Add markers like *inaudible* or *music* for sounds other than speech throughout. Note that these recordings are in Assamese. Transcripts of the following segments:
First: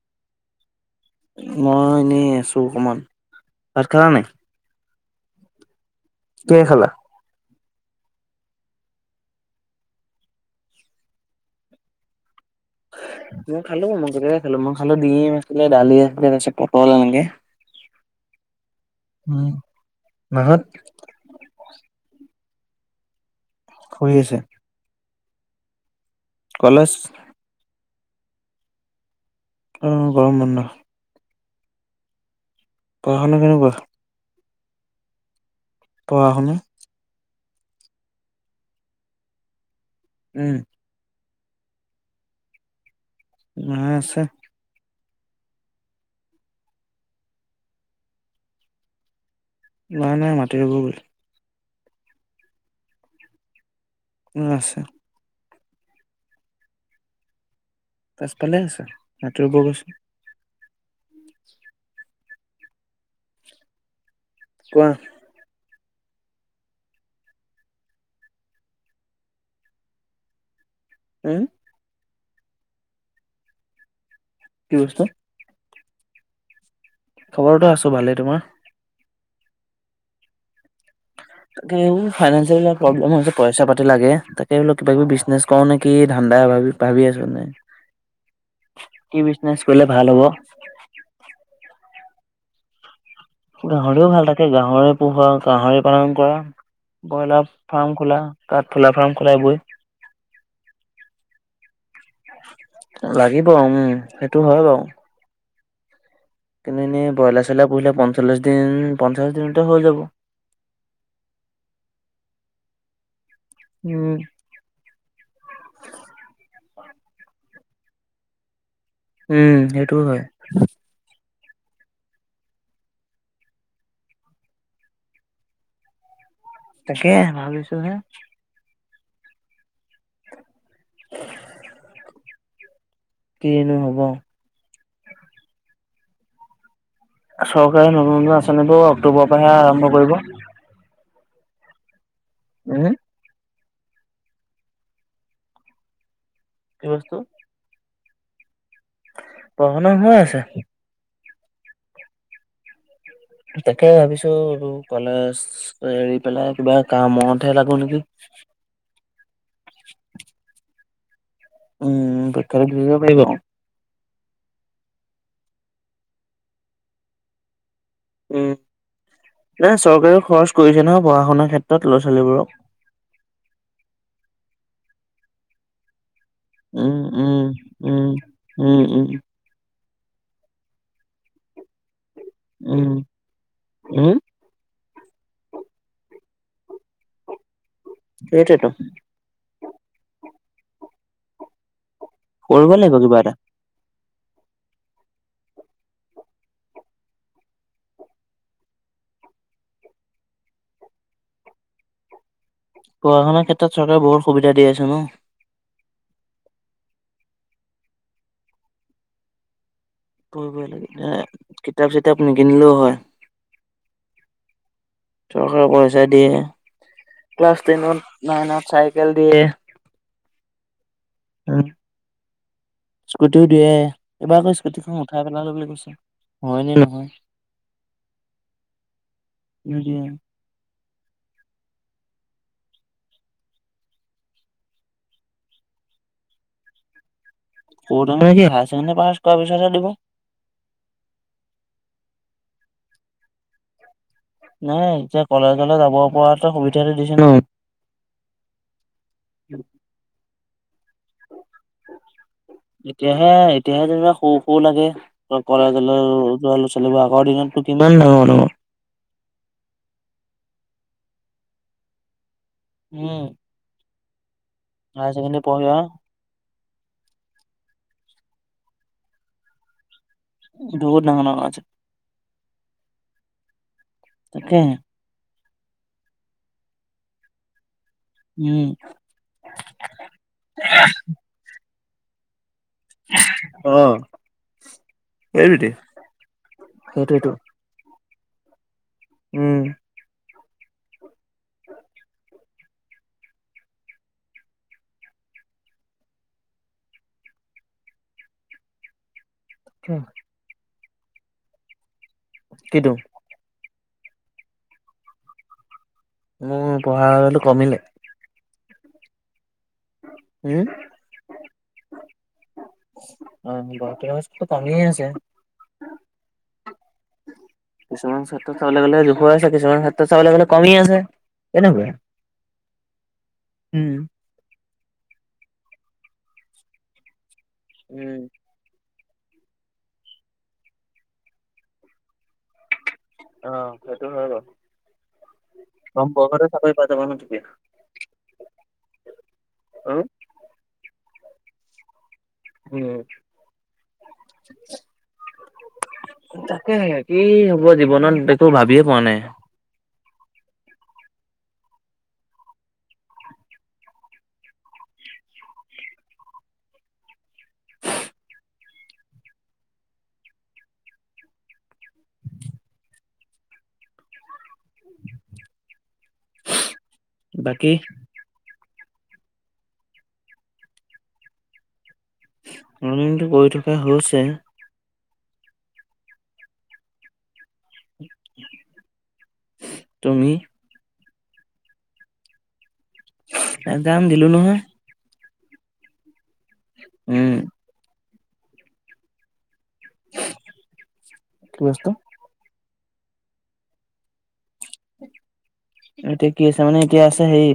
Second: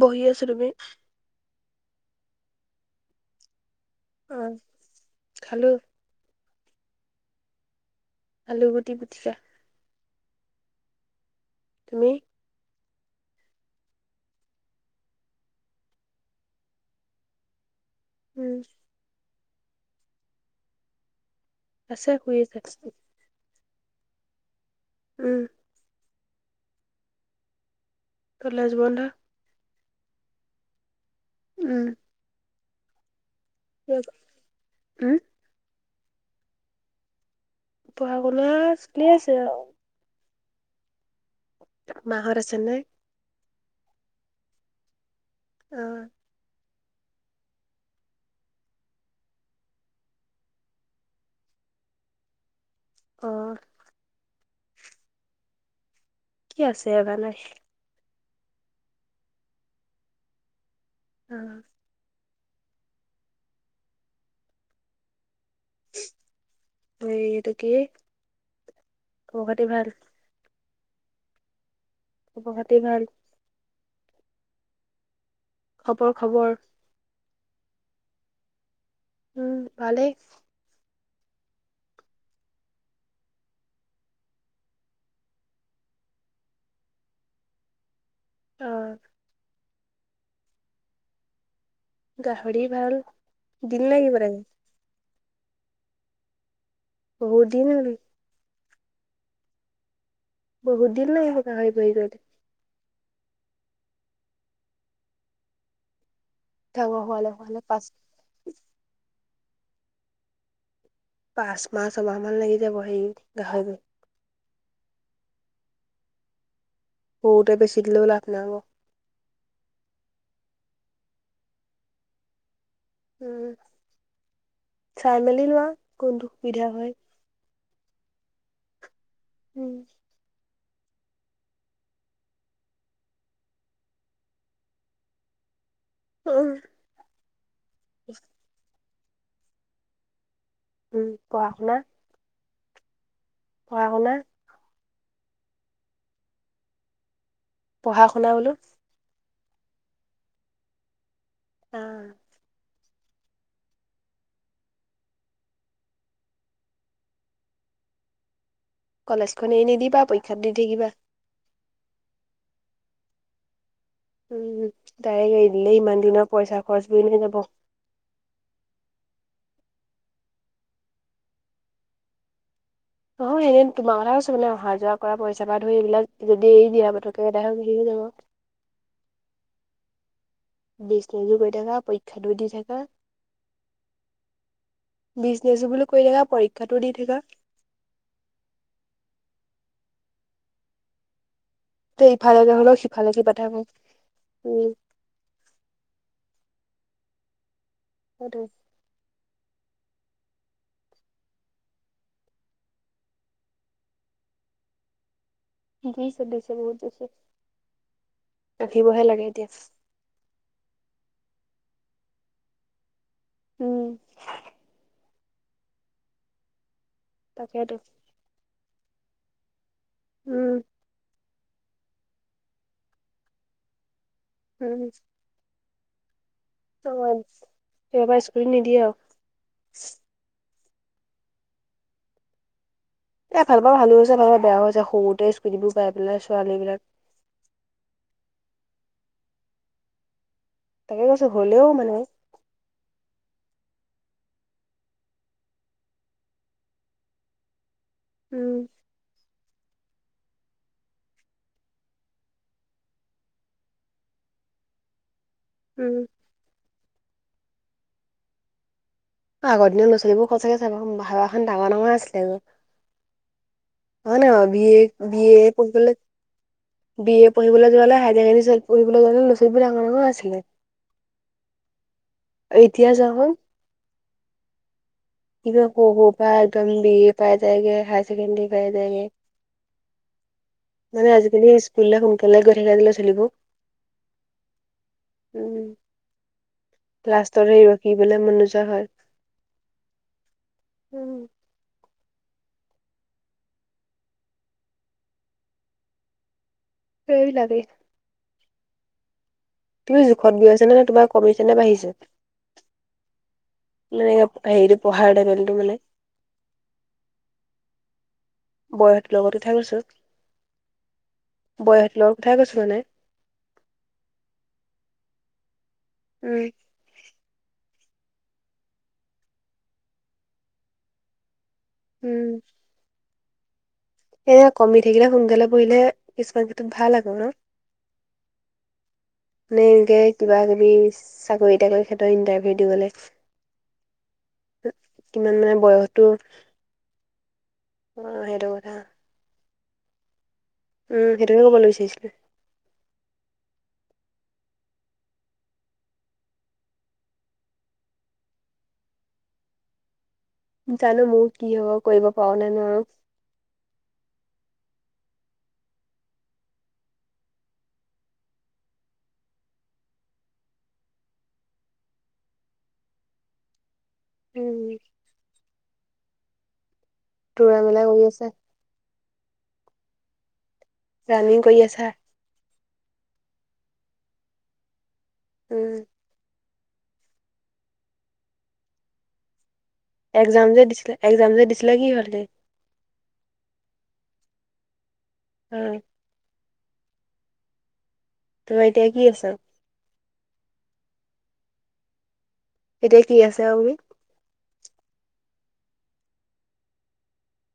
বহি আছো। তুমি? মই এনেই আছো অকনমান, ভাত খালা নাই? অ, খালো। কিহে খালা? আলু গুটি পিটিকা। তুমি? মই খালো। মই কেতিয়াবাই খালো, মই খালো ডিম আছিলে, দালি আছিলে, তাৰ পিছত পটল এনেকে। উম। উম, মাহঁত? আছে শুই আছে বিছনাত। শুই আছে? উম। কলেজ? কলেজ বন্ধ। অ', গৰম বন্ধ। উম। পঢ়া শুনা কেনে গ'ল? হুউম পঢ়া-শুনা পঢ়া শুনা চলি আছে আৰু। উম। মা হত আছে নে? মা আছে। অ'। মা নাই, মাতি ৰুব গ'ল অ উ আছে। কি আছে বা নাই পাছফালে আছে মাটি ৰুব গৈছে উম কোৱা। হেয়ি এইটো কি, খবৰ পাতি ভাল? উম। খবৰ খাতি ভাল? কি বস্তু খবৰ খবৰ খবৰটো আছো ভালেই। তোমাৰ? উম ভালেই। তাকে এইবোৰ ফাইনেঞ্চিয়েল বিলাক প্ৰব্লেম হৈছে পইচা পাতি লাগে তাকে বোলো কিবা কিবি বিজনেছ কৰো নেকি ধান্দা অভাবি ভাবি আছো অ মানে কি বিজনেচ কৰিলে ভাল হ'ব গাহৰি ভাল, দিন গাহৰিও লাগিব ভাল তাকে থাকে গাহৰি পোহোৱা, গাহৰি পালন কৰা, বহুত ব্ৰইলাৰ দিন ফাৰ্ম খোলা, কাঠফুলা ফাৰ্ম খোলা এইবোৰে। বহত দিন লাগিব গাাহৰি *unintelligible* যদি লাগিব উম সেইটো হয় বাৰু। কিন্তু ডাঙৰ এনেই হোৱালে ব্ৰইলা হোৱালে চইলা পাঁচ পুহিলে পঞ্চল্লিছ দিন পঞ্চাছ দিনতে হৈ যাব। পাঁচ মাহ, ছমাহ মান লাগি যাব সেই গাহৰিটো উম বহুতে বেছি দিলেও লাভ নাহব। উম সেইটোও হয়। উম চাই মেলি লোৱা কোনটো সুবিধা হয়। এ ভাবিছো হে। উম *unintelligible* কিনো হ'ব উম চৰকাৰে নতুন নতুন আঁচনিবোৰ অক্টোবৰ পৰাহে আৰম্ভ কৰিব। উম পঢ়া-শুনা হেএ পঢ়া-শুনা কি বস্তু? পঢ়া শুনা বোলো? পঢ়া-শুনা হৈ আছে। আঁ তাকে ভাবিছো ও কলেজ এৰি পেলাই কিবা কামতহে লাগো নেকি! কলেজ খনে এৰি নিদিবা। পৰীক্ষা দি থাকিবা। উম পৰীক্ষা দি যাব পাৰি বাও উম তাই এৰি দিলেই ইমান দিনৰ পইচা খৰচ খৰচ এনে যাব। উম নহয় চৰকাৰেও খৰচ কৰিছে নহয় পঢ়া শুনাৰ ক্ষেত্ৰত ল'ৰা - ছোৱালীবোৰৰ। নহয় এ তোমাৰ কথা কৈছো মানে অহা যোৱা কৰা পইচা পৰা ধৰি এইবিলাক যদি এই বিয়া উম, পতা উম, কেইটাহে সুধিম উম, *unintelligible* উম, উম। বিজনেছো কৰি গৈ থাকা। পৰীক্ষাটো দি থাকা। উম, উম, বিজনেছো বুলি কৰি থকা, পৰীক্ষাতো দি থকা। সেইটোৱেটো। তে ইফালে যাবলে কৰিব হলেও লাগিব কিবা সিফালেকে এটা। পাঠ কম উম *unintelligible* অ তো *inaudible* পঢ়া- শুনা ক্ষেত্ৰত চৰকাৰে বহুত সুবিধা দি আছে ন! দিছে দিছে বহুত দিছে, পাবহে লাগে এতিয়া। পঢ়িবই লাগে, এ কিতাপ চিতাপ কিনিলেও হয়। উম। চৰকাৰে পইচা দিয়ে ক্লাছ তাকেইতো। টেনত, নাইনত চাইকেল দিয়ে। উম। উম। স্কুটিও দিয়ে, এইবাৰ আকৌ উম, স্কুটিখন উঠাই পেলালো বুলি কৈছে। হয়নে নহয়? এইবাৰ স্কুটি নিদিয়ে আৰু। এ ভাল পাওঁ ভালো হৈছে ভাল বেয়াও হৈছে সৰুতে স্কুটিবোৰ পাই পেলাই ছোৱালী বিলাক সৰুতে মানে কি হায় চেকেনদি পাঁচ কৰা পিছত হে দিব। তাকে কৈছো হ'লেও মানে। নাই এতিয়া কলেজলে যাব পৰাতে সুবিধাটো দিছে ন। উম। উ *unintelligible* এতিয়াহে এতিয়াহে যেনিবা সৰু সৰু লাগে। উম, কলেজলৈ যোৱা ল'ৰা ছোৱালী বোৰ, আগৰ দিনত টো কিমান ডাঙৰ ডাঙৰ অ, আগৰ দিনত লৰা- ছোৱালীবো সচাকে চাব ভাবাখন ডাঙৰ ডাঙৰে আছিলে ক। উম নহয় নহ B A higher B A secondary পঢ়িবলে। পঢ়ি বি এ পঢ়িবলৈ যোৱালে হায়াৰ ছেকেনডি পঢ়িবলৈ গলে লৰা ছোৱালী বোৰ ডাঙৰ ডাঙৰ আছিলে। বহুত ডাঙৰ আছে। এতিয়া যা সোন তাকে। একে সউ সউ পাই একদম বি এ পায় ৰায়ে। হায়চেকেনদি উম পায় ৰায়ে। ‌ মানে আজাকালি স্কুললে সোনকালে গৈ থাকে দিলে চলিবো অ এইটোৱেই উম, সেইটোৱেইটো লাচতো এইবলে মনো নোযোৱা হয়। উম। *unintelligible* সেই লাগে। তুমি জোখত গৈ আছা নে নে তোমাৰ কমিছেনে বাঢ়িছে? কিটো নেৰেগাপ সেইটোপ পঢ়া টেবুলটো মানে মোৰ পঢ়া লেৱেলটো কমিলে। বৌহত লগতে থাক গৈছো। উম। বয়সত লগ কথাই কৈছো মানে। *unintelligible* টামিয়ে আছে উম। কিছুমান চেত্ৰত চাবলে গ'লে যোখৰে আছে কিছুমান ক্ষেত্ৰত চাবলৈ গ'লে কমি আছে। এনেকুৱা উম। সেয়ে কমি থাকিলে সোনকালে পঢ়িলে কিছুমান ক্ষেত্ৰত ভাল আক ন? উম। নেই কে কিবা কিবি চাকৰি তাকৰি ক্ষেতত ইণ্টাৰভিউ দিবলে। অ সেইটো হয় বাৰু কিমান মানে কম বয়সতো বয়সতে চাকৰি পায় যাব ন তেতিয়া অ সেইটো কথা। অহ। উম সেইটোকে কবলৈ চাইছিলোৱে। *unintelligible* তাকে কি হব জীৱনত একো ভাবিয়ে পোৱা নাই। জানো মোৰ কি হব কৰিব পাওঁ নে নোৱাৰোঁ। উম। টোৰাই বাকী গোলাই গৈ আছে। ৰানিং কৰি আছা? ৰানিংটো কৰি থকা হৈছে। উম। *inaudible* একজাম যে দিছিলে একজাম যে দিছিলে কি হ'লি? একজাম দিলো নহয়। আও। উম। তোমাৰ এতিয়া কি আছাও। কি বস্তু? এতিয়া কি আছে আও বি এতিয়া কি আছে মানে এতিয়া আছে সেই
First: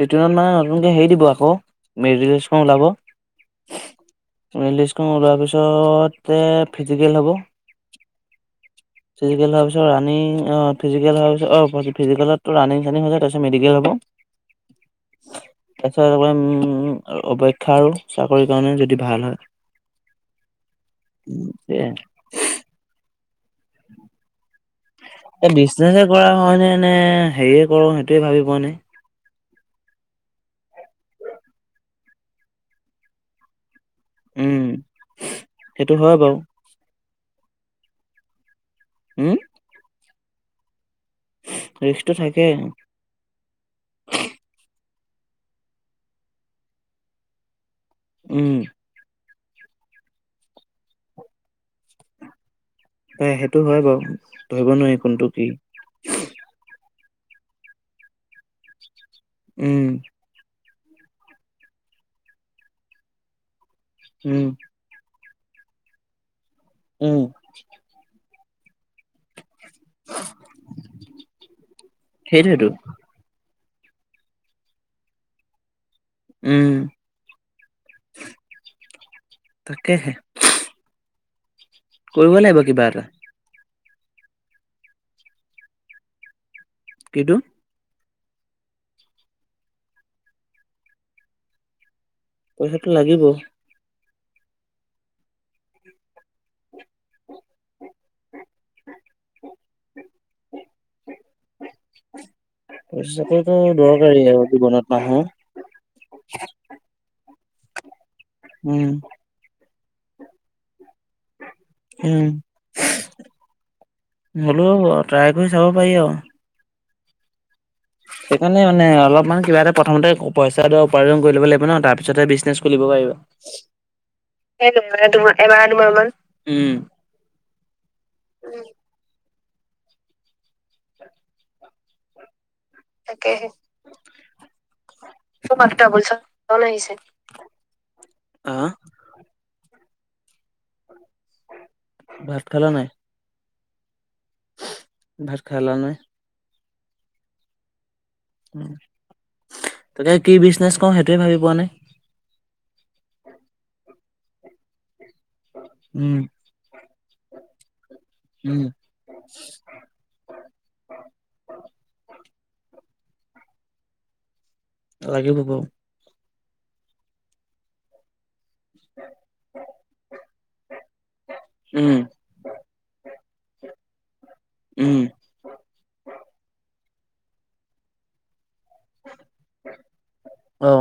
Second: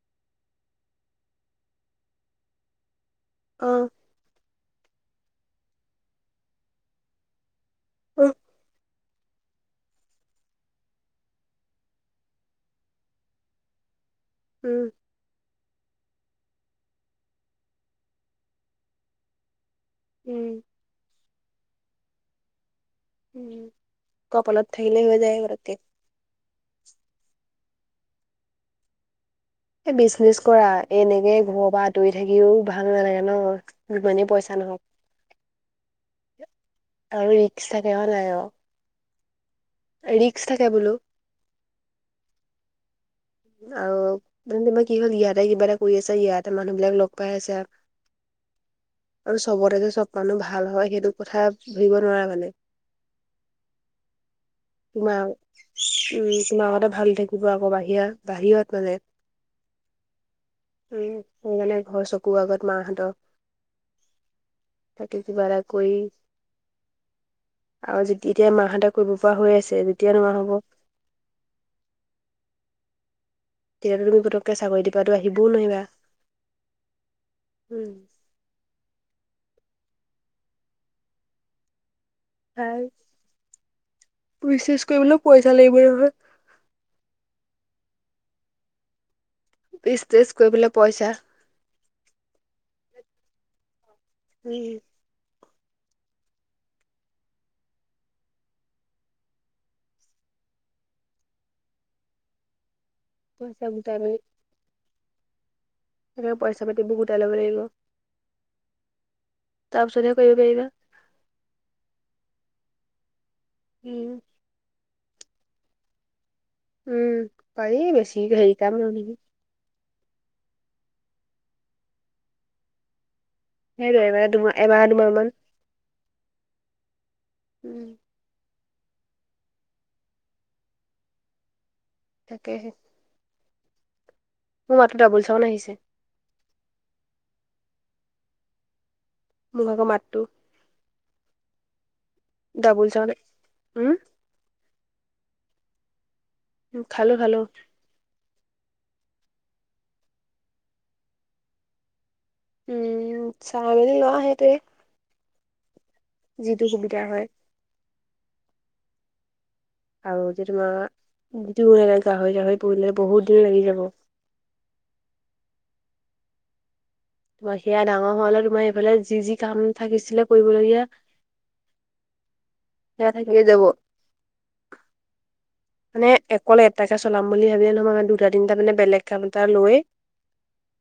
ৰিটেনত মানে নতুনকে হেৰি দিব আকৌ *unintelligible* ওলাব। অ। মেৰিট লিষ্টখন ওলোৱাৰ পিছতে ফিজিকেল হ'ব। অহ ফিজিকেল হোৱাৰ পিছত ৰানিং অ ফিজিকেল হোৱাৰ পিছত অ ফিজিকেলত টো ৰানিং চানিং হৈ যায় তাছত মেডিকেল হ'ব। উম। তাৰপিছত উম অপেক্ষা আৰু চাকৰি কাৰণে, যদি ভাল হয়। উম *unintelligible* উম, কপালত থাকিলে হৈ যায় এই পতককে বিজনেচ কৰা হয় নে নে হেৰিয়ে কৰো, সেইটোৱে ভাবি পোৱা নাই। এ বিচনেজ কৰা, এনেকে ঘৰৰ পৰা আঁতৰি থাকিও ভাল নালাগে ন? যিমানেই পইচা উম নহওক, সেইটো হয় বাৰু আৰু ৰিক্স থাকে হয় নাই বাও? উম ৰিক্স থাকে বোলো, ৰিক্সটো থাকে। আৰু মানে তোমাৰ কি হ'ল, ইয়াতে কিবা এটা কৰি আছা, ইয়াতে মানুহ বিলাক লগ পাই আছা, উম আৰু চবতে যে চব মানুহ ভাল হয়, সেইটো কথা ভাবিব নোৱাৰা মানে, এ সেইটো হয় বাৰু ধৰিব নোৱাৰি তোমাৰ কোনটো কি? উম তোমাৰ আগতে ভাল হৈ থাকিব, আকৌ বাহিৰা বাহিৰত মানে উম উম, সেইকাৰণে ঘৰৰ চকুৰ আগত মাহঁতক উম তাতে কিবা এটা কৰি উম আৰু এতিয়া মাহঁতে কৰিব পৰা হৈ আছে, যেতিয়া নোৱাৰা হ'ব, সেইটোৱেইটো তেতিয়াটো তুমি পতককে চাকৰিটো পৰাটো আহিবও নোৱাৰা, উম, তাকেহে, কৰিব লাগিব কিবা এটা। বিজনেছ কৰিবলৈ পইচা লাগিব নহয়, কিটো? বিজনেছ কৰিবলে পইচা, পইচাটো লাগিবই, উম *inaudible* চাকৰিতো পইচা গোটাই দৰকাৰী আৰু জীৱনত মানুহৰ। সেইটোৱে পইচা পাতিবোৰ গোটাই ল'ব লাগিব। উম তাৰ পিছতহে কৰিব পাৰিবা। উম, উম, হলো হব ট্ৰাই কৰি চাব পাৰি আৰু। উম, পাৰি বেছি হেৰি সেইকাৰণে কাম নহয় নহয়। অলপমান মানে কিবা এটা প্ৰথমতে পইচা ধৰ উপাৰ্জন কৰি ল'ব লাগিব ন' তাৰ পিছতহে বিজনেছ খুলিব পাৰিবা। সেইটোৱে মানে দুমাহ এমাহ সেইটোৱে, মানে দুমাহ মান তোমাৰ এমাহ দুমাহ মান, উম, উম তাকে হে। তাকেহে। মাতটো ডাবুল চাউণ্ড আহিছে ফোন আহিছে, আহ? মোৰ ভাগৰ মাতটো। ভাত ডাবুল যোৱা নাই? উম, ভাত খালা নে? খালো খালো। তাকে কি বিজনেচ ক‌ও সেইটোয়ে ভাবি পোৱা নাই। উম, চাই মেলি লোৱা সেইটোৱে। উম। যিটো সুবিধা হয়। উম। আৰু যে তোমাৰ, যিটো গাহৰি গাহৰি পুহিলে বহুত দিন লাগি যাব। লাগিব বাও। সেয়া ডাঙৰ হ'লে তোমাৰ এইফালে যি যি কাম থাকিছিলে কৰিবলগীয়া, উম। সেয়া থাকিয়ে যাব। উম। মানে অকল এটাকে চলাম বুলি ভাবিলে নহয় মানে দু- দুটা তিনিটা মানে বেলেগ কাম এটা লৈ- অ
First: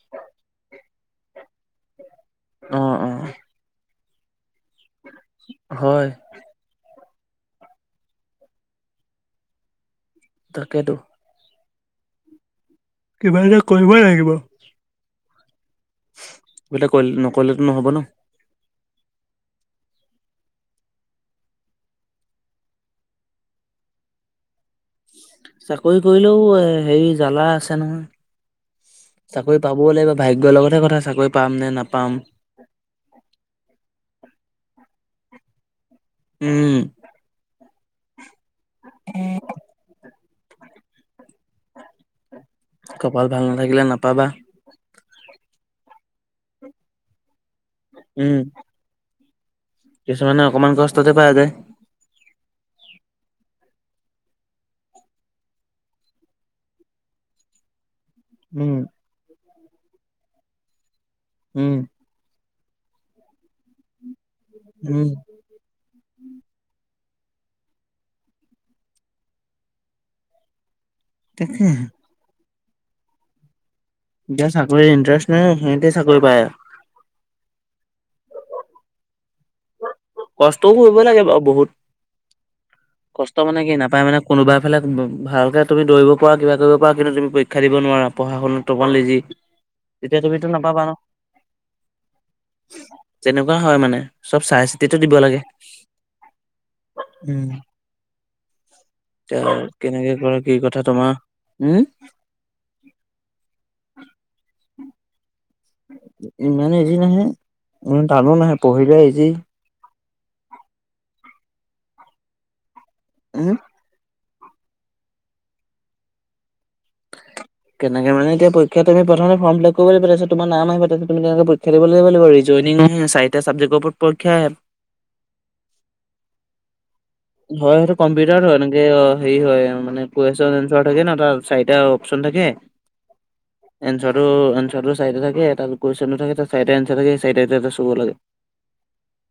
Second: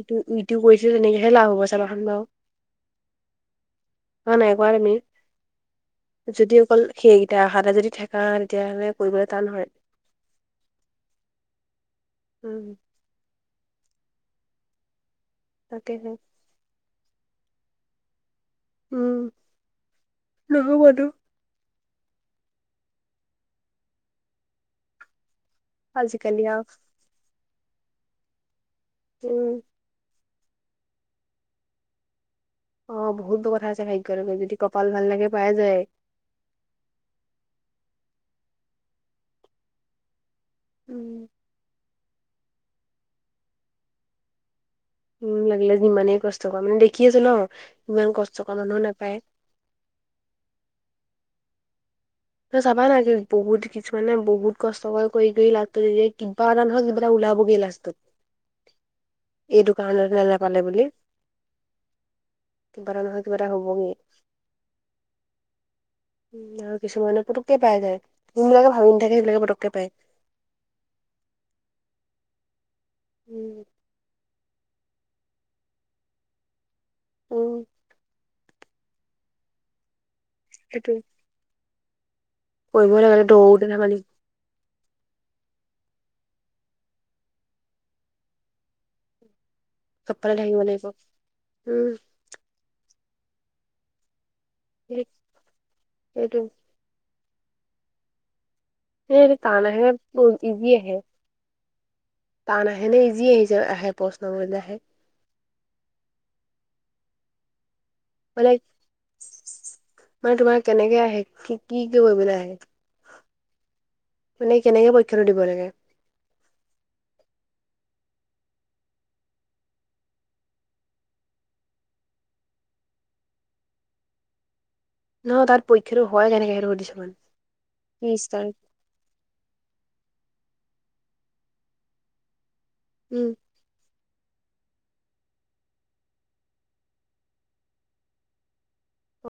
ইটো ইটো কৰিছিলো তেনেকেহে লাভ হব চাবা চোন বাৰু। অ অ। হয় নাই কোৱা তুমি? হয় যদি অকল সেইকেইটা আহা এটা যদি থাকা তেতিয়া হ'লে- কৰিবলৈ তান হয়। তাকেতো। উম। কিবা এটা কৰিবই লাগিব। তাকে হে। কিবা এটা কৰিলে নকৰিলেতো নহ'ব ন। উম, নহবতো। চাকৰি কৰিলেও আজিকালি আৰু এ হেৰি জ্বালা আছে নহয়। উম চাকৰি পাবও লাগিব ভাগ্যৰ লগতহে কথা চাকৰি পাম নে নাপাম। অ বহুত বোৰ কথা আছে ভাগ্যৰলৈকে, যদি কপাল ভাল লাগে পাই যায়। উম। উম। কপাল ভাল নাথাকিলে নাপাবা। উম, লাগিলে যিমানেই কষ্ট কৰা মানে দেখি আছো ন, হিমান উম কষ্ট কৰা মানুহো নাপায়। কিছুমানে অকণমান কষ্টতে পায় যায়। ত' চাবা নাই তুমি বহুত কিছুমানে বহুত কষ্টকৰ কৰি কৰি লাগি কিবা এটা নহয় কিবা এটা ওলাবগৈ লাষ্টত। *unintelligible* উম। এইটো কাৰণতে নাপালে বুলি। উম। কিবা এটা নহয় কিবা এটা হব গেই। উম। উম আৰু কিছুমানে পুতুককে পাই যায়। যোনবিলাকে ভাবি নাথাকে সেইবিলাকে পুতুককে পায়। তাকেহে। উম। যাৰ চাকৰিৰ ইণ্টাৰেষ্ট নাই, সিহঁতে চাকৰি পায়। উম। কষ্টও সেইটোৱে কৰিব লাগে বাও বহুত কৰিবই লাগে কষ্ট মানে দৌৰোতে কি ধেমালি নাপায় মানে কোনোবা ফালে ভালকে তুমি দৌৰিব পৰা কিবা কৰিব পৰা কিন্তু তুমি পৰীক্ষা দিব নোৱাৰা পঢ়া শুনা অলপমান লেজি চব তেতিয়া ফালে তুমিতো থাকিব নাপাবা লাগিব ন উম তেনেকুৱা হয় মানে চব চাই চিতিটো সেই দিব লাগে সেইটো উম এই টান আহে কেনেকে কৰা কি ইজি কথা আহে তোমাৰ উম টান আহে নে ইজি আহিছে আহে প্ৰশ্ন বোৰ আহে ইমানে ইজি নাহে ইমান টানো মানে নাহে পঢ়িলে ইজি মানে তোমাৰ কেনেকে আহে কি কি কৰিবলৈ আহে উম মানে কেনেকে পৰীক্ষাটো দিব লাগে কেনেকে মানে এতিয়া পৰীক্ষা তুমি প্ৰথমে ফ্ৰম ফিলাব কৰিব লাগিব তাৰপিছত তোমাৰ নাম আহিব তাৰপিছত তুমি তেনেক পৰীক্ষা দিব লাগিব ৰিজ জইনিংত হে চাৰিটা চাবজেক্টৰ ওপৰত পৰীক্ষা আহে নহয় তাত পৰীক্ষাটো হয় কেনেকে সেইটো সুধিছো মানো হয় সেইটো কম্পিউটাৰত হয় এ এনেকে অ হেৰি হয় মানে কুৱেশ্যন এনচাৰ থাকে ন তাত চাৰিটা অপচন থাকে উম এনচোৱাটো এনচোৱাটো চাইডে থাকে তাত কুৱেশ্যনটো থাকে চাৰিটা এনচাৰ থাকে চাৰিটাৰ এটা চুব লাগে